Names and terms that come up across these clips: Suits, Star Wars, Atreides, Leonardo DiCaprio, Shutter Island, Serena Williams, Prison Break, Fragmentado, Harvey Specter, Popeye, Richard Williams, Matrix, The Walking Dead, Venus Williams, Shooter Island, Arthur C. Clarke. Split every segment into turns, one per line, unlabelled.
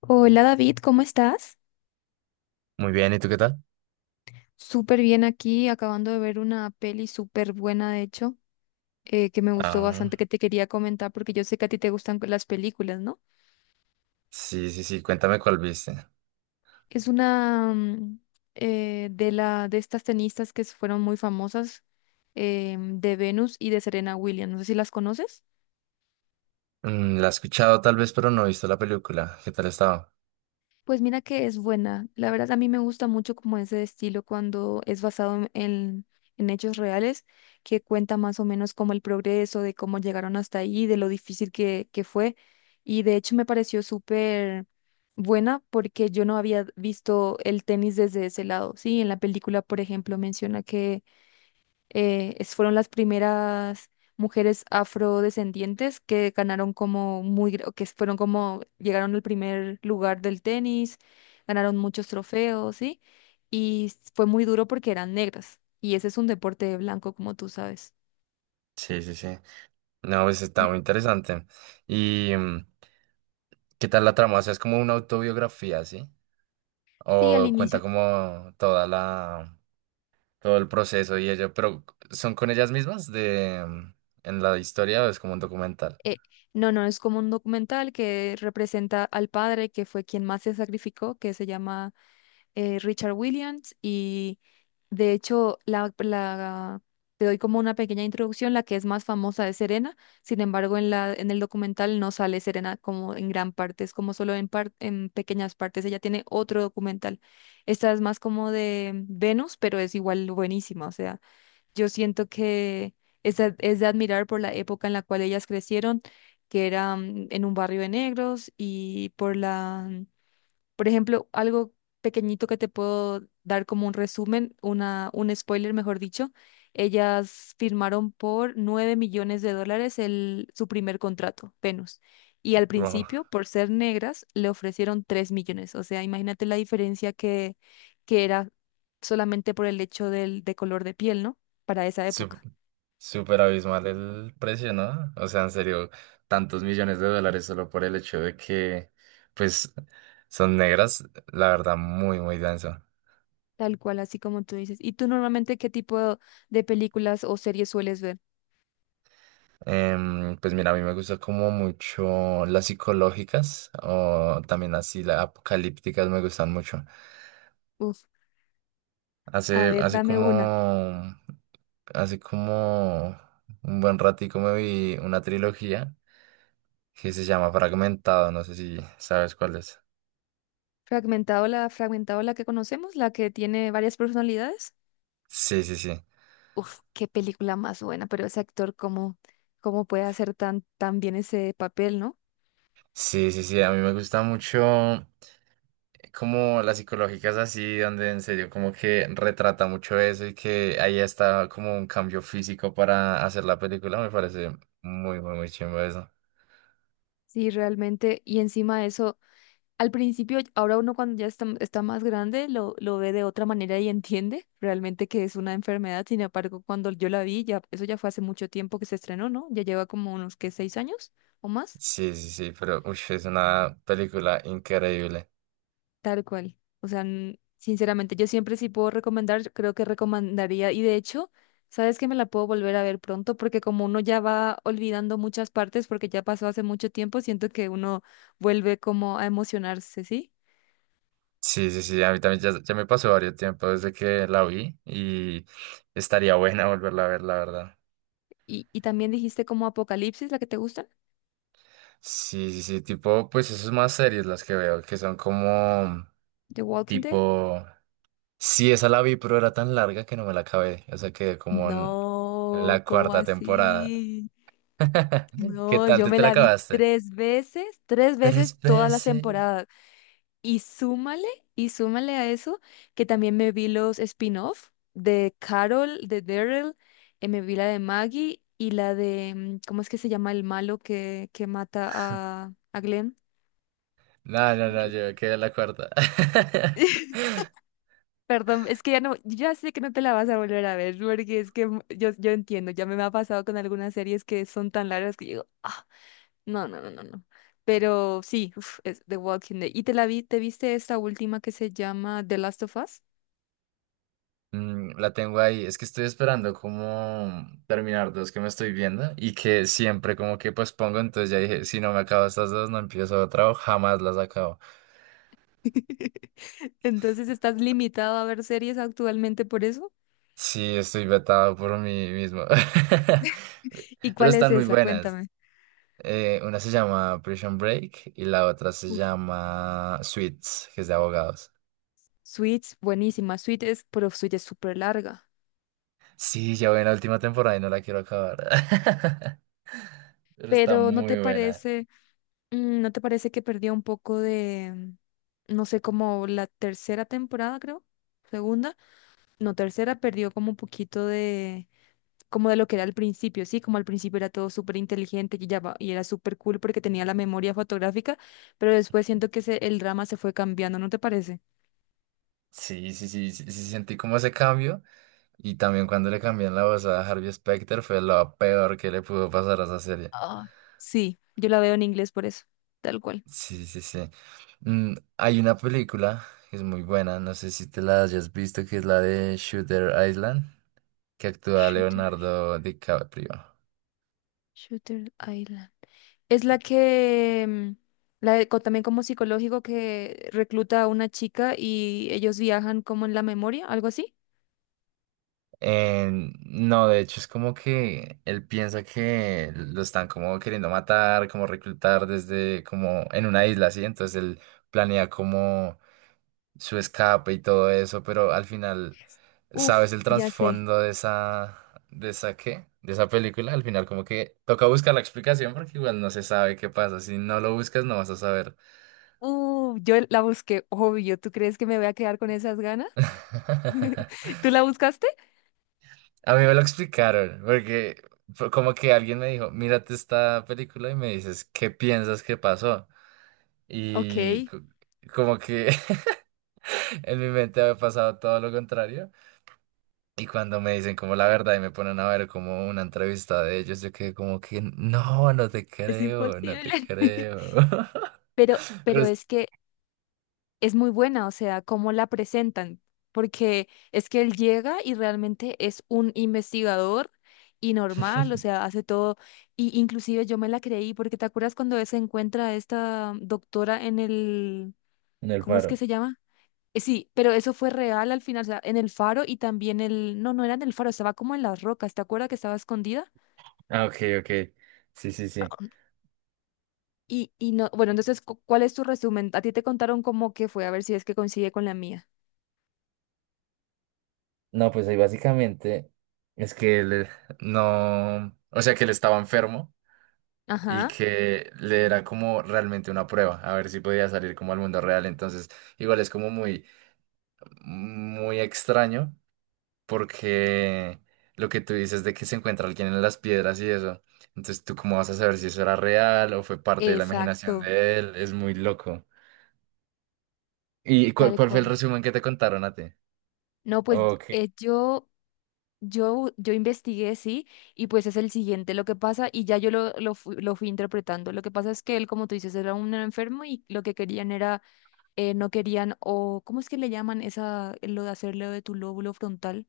Hola David, ¿cómo estás?
Muy bien, ¿y tú qué tal?
Súper bien aquí, acabando de ver una peli súper buena, de hecho, que me gustó bastante,
Ah,
que te quería comentar porque yo sé que a ti te gustan las películas, ¿no?
sí, sí, sí, cuéntame cuál viste.
Es una de estas tenistas que fueron muy famosas, de Venus y de Serena Williams. No sé si las conoces.
Mm, la he escuchado tal vez, pero no he visto la película. ¿Qué tal estaba?
Pues mira que es buena. La verdad a mí me gusta mucho como ese estilo cuando es basado en hechos reales, que cuenta más o menos como el progreso, de cómo llegaron hasta ahí, de lo difícil que fue. Y de hecho me pareció súper buena porque yo no había visto el tenis desde ese lado. Sí, en la película, por ejemplo, menciona fueron las primeras mujeres afrodescendientes que ganaron como muy, que fueron como, llegaron al primer lugar del tenis, ganaron muchos trofeos, ¿sí? Y fue muy duro porque eran negras. Y ese es un deporte de blanco, como tú sabes.
Sí, sí, sí. No, pues está
Y
muy interesante. ¿Y qué tal la trama? O sea, es como una autobiografía, ¿sí?
sí, al
O cuenta
inicio,
como toda la, todo el proceso y ello, pero ¿son con ellas mismas de, en la historia o es como un documental?
eh, no, no, es como un documental que representa al padre que fue quien más se sacrificó, que se llama Richard Williams. De hecho, te doy como una pequeña introducción. La que es más famosa es Serena. Sin embargo, en en el documental no sale Serena como en gran parte, es como solo en pequeñas partes. Ella tiene otro documental. Esta es más como de Venus, pero es igual buenísima. O sea, yo siento que es de admirar por la época en la cual ellas crecieron, que era en un barrio de negros. Y por ejemplo, algo pequeñito que te puedo dar como un resumen, un spoiler, mejor dicho. Ellas firmaron por 9 millones de dólares su primer contrato, Venus. Y al principio, por ser negras, le ofrecieron 3 millones. O sea, imagínate la diferencia que era solamente por el hecho de color de piel, ¿no? Para esa
Sup-
época.
Súper abismal el precio, ¿no? O sea, en serio, tantos millones de dólares solo por el hecho de que, pues, son negras, la verdad, muy, muy denso.
Tal cual, así como tú dices. ¿Y tú normalmente qué tipo de películas o series sueles ver?
Pues mira, a mí me gusta como mucho las psicológicas o también así las apocalípticas me gustan mucho.
Uf, a
Hace,
ver,
hace
dame
como,
una.
hace como un buen ratico me vi una trilogía que se llama Fragmentado, no sé si sabes cuál es.
Fragmentado la, que conocemos, la que tiene varias personalidades.
Sí, sí, sí.
Uf, qué película más buena. Pero ese actor, ¿cómo puede hacer tan, tan bien ese papel, no?
Sí, sí, sí, a mí me gusta mucho como las psicológicas así, donde en serio como que retrata mucho eso y que ahí está como un cambio físico para hacer la película, me parece muy, muy, muy chimbo eso.
Sí, realmente, y encima de eso, al principio, ahora uno cuando ya está más grande, lo ve de otra manera y entiende realmente que es una enfermedad. Sin embargo, cuando yo la vi, ya, eso ya fue hace mucho tiempo que se estrenó, ¿no? Ya lleva como unos, ¿qué? ¿6 años o más?
Sí, sí, sí, pero uy, es una película increíble.
Tal cual. O sea, sinceramente, yo siempre sí puedo recomendar, creo que recomendaría, y de hecho, sabes que me la puedo volver a ver pronto, porque como uno ya va olvidando muchas partes, porque ya pasó hace mucho tiempo, siento que uno vuelve como a emocionarse, ¿sí?
Sí, sí, sí, a mí también ya, ya me pasó varios tiempo desde que la vi y estaría buena volverla a ver, la verdad.
Y también dijiste como Apocalipsis, la que te gusta,
Sí, sí, sí, tipo, pues eso es más series las que veo, que son como
The Walking Dead.
tipo. Sí, esa la vi, pero era tan larga que no me la acabé. O sea, quedé como en
No,
la
¿cómo
cuarta temporada.
así?
¿Qué
No,
tal?
yo
¿Tú
me
te la
la vi
acabaste?
tres veces
Tres
todas las
veces.
temporadas. Y súmale, y súmale, a eso que también me vi los spin-off de Carol, de Daryl, me vi la de Maggie y la de, ¿cómo es que se llama el malo que mata a Glenn? Ay,
No,
no
no,
me
no, yo
recuerdo.
quedé en la cuarta.
Perdón, es que ya sé que no te la vas a volver a ver, porque es que yo entiendo, ya me ha pasado con algunas series que son tan largas que digo, ah, no, no, no, no, no. Pero sí, uf, es The Walking Dead. ¿Y te viste esta última que se llama The Last of Us?
Mm, la tengo ahí. Es que estoy esperando como terminar dos que me estoy viendo y que siempre como que pues pongo. Entonces ya dije, si no me acabo estas dos, no empiezo otra o jamás las acabo.
Entonces, ¿estás limitado a ver series actualmente por eso?
Sí, estoy vetado por mí mismo.
¿Y
Pero
cuál es
están muy
esa?
buenas.
Cuéntame.
Una se llama Prison Break y la otra se
Uf,
llama Suits, que es de abogados.
Suits, buenísima. Pero Suits es súper larga.
Sí, ya voy en la última temporada y no la quiero acabar. Pero está
Pero
muy buena.
¿no te parece que perdió un poco de, no sé, como la tercera temporada, creo? Segunda, no, tercera perdió como un poquito de, como de lo que era al principio, sí, como al principio era todo súper inteligente y y era súper cool porque tenía la memoria fotográfica, pero después siento que el drama se fue cambiando, ¿no te parece?
Sí, sí, sí, sí, sí, sentí como ese cambio. Y también cuando le cambian la voz a Harvey Specter fue lo peor que le pudo pasar a esa serie.
Ah, sí, yo la veo en inglés por eso, tal cual.
Sí, sí, sí. Hay una película que es muy buena, no sé si te la hayas visto, que es la de Shooter Island, que actúa
Shooter,
Leonardo DiCaprio.
Shooter Island. Es la que, también como psicológico que recluta a una chica y ellos viajan como en la memoria, algo así.
Eh, no, de hecho es como que él piensa que lo están como queriendo matar, como reclutar desde como en una isla, así. Entonces él planea como su escape y todo eso, pero al final, ¿sabes
Uf,
el
ya sé.
trasfondo de esa qué? De esa película, al final como que toca buscar la explicación porque igual no se sabe qué pasa. Si no lo buscas no vas a saber.
Yo la busqué, obvio. ¿Tú crees que me voy a quedar con esas ganas? ¿Tú la buscaste?
A mí me lo explicaron, porque fue como que alguien me dijo, mírate esta película y me dices, ¿qué piensas que pasó?
Ok,
Y como que en mi mente había pasado todo lo contrario. Y cuando me dicen como la verdad y me ponen a ver como una entrevista de ellos, yo quedé como que, no, no te
es
creo, no te
imposible.
creo.
Pero,
Pero
pero es que es muy buena. O sea, cómo la presentan, porque es que él llega y realmente es un investigador y normal, o sea, hace todo, y inclusive yo me la creí, porque ¿te acuerdas cuando se encuentra esta doctora en el,
en el
¿cómo es que
faro.
se llama? Sí, pero eso fue real al final, o sea, en el faro y también no, no era en el faro, estaba como en las rocas, ¿te acuerdas que estaba escondida?
Ah, ok, ok. Sí, sí, sí.
Y no, bueno, entonces, ¿cuál es tu resumen? A ti te contaron cómo que fue, a ver si es que coincide con la mía.
No, pues ahí básicamente es que él no, o sea que él estaba enfermo. Y
Ajá,
que le era como realmente una prueba, a ver si podía salir como al mundo real. Entonces, igual es como muy, muy extraño porque lo que tú dices de que se encuentra alguien en las piedras y eso. Entonces, ¿tú cómo vas a saber si eso era real o fue parte de la imaginación
exacto.
de él? Es muy loco. ¿Y cuál,
Tal
cuál fue el
cual.
resumen que te contaron a ti?
No, pues
Ok,
eh, yo, yo investigué, sí, y pues es el siguiente lo que pasa, y ya yo lo fui interpretando. Lo que pasa es que él, como tú dices, era un enfermo y lo que querían era, no querían, o ¿cómo es que le llaman esa, lo de hacerle de tu lóbulo frontal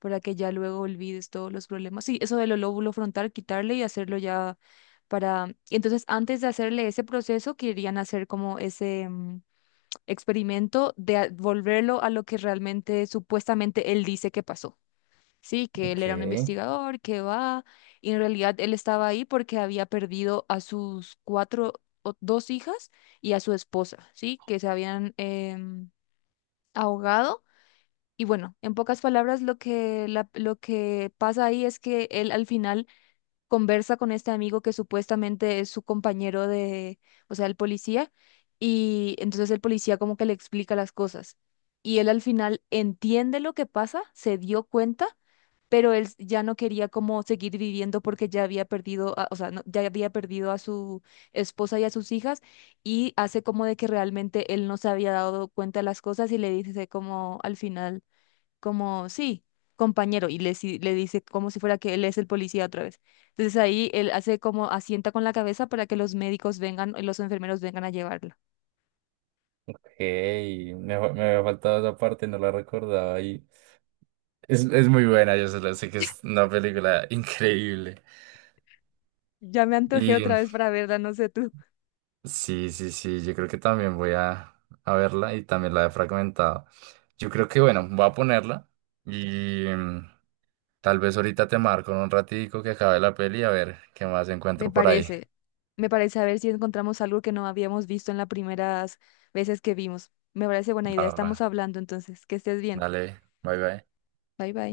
para que ya luego olvides todos los problemas? Sí, eso del lóbulo frontal, quitarle y hacerlo ya para. Entonces, antes de hacerle ese proceso, querían hacer como ese experimento de volverlo a lo que realmente supuestamente él dice que pasó. Sí, que él
ok,
era un investigador, que va, y en realidad él estaba ahí porque había perdido a sus cuatro o dos hijas y a su esposa, sí, que se habían ahogado. Y bueno, en pocas palabras, lo que pasa ahí es que él al final conversa con este amigo que supuestamente es su compañero de, o sea, el policía, y entonces el policía como que le explica las cosas. Y él al final entiende lo que pasa, se dio cuenta, pero él ya no quería como seguir viviendo porque ya había perdido, o sea, ya había perdido a su esposa y a sus hijas, y hace como de que realmente él no se había dado cuenta de las cosas y le dice como al final como, sí, compañero, y le dice como si fuera que él es el policía otra vez. Entonces ahí él hace como asienta con la cabeza para que los médicos vengan, los enfermeros vengan a llevarla.
ok. Me había faltado esa parte, no la recordaba y es muy buena, yo solo sé que es una película increíble.
Ya me antojé otra vez para verla, no sé tú.
Sí, sí, sí, yo creo que también voy a verla y también la he fragmentado. Yo creo que, bueno, voy a ponerla y tal vez ahorita te marco en un ratico que acabe la peli a ver qué más
Me
encuentro por ahí.
parece, me parece, a ver si encontramos algo que no habíamos visto en las primeras veces que vimos. Me parece buena idea,
Va, va.
estamos hablando entonces, que estés bien.
Dale, bye, bye.
Bye bye.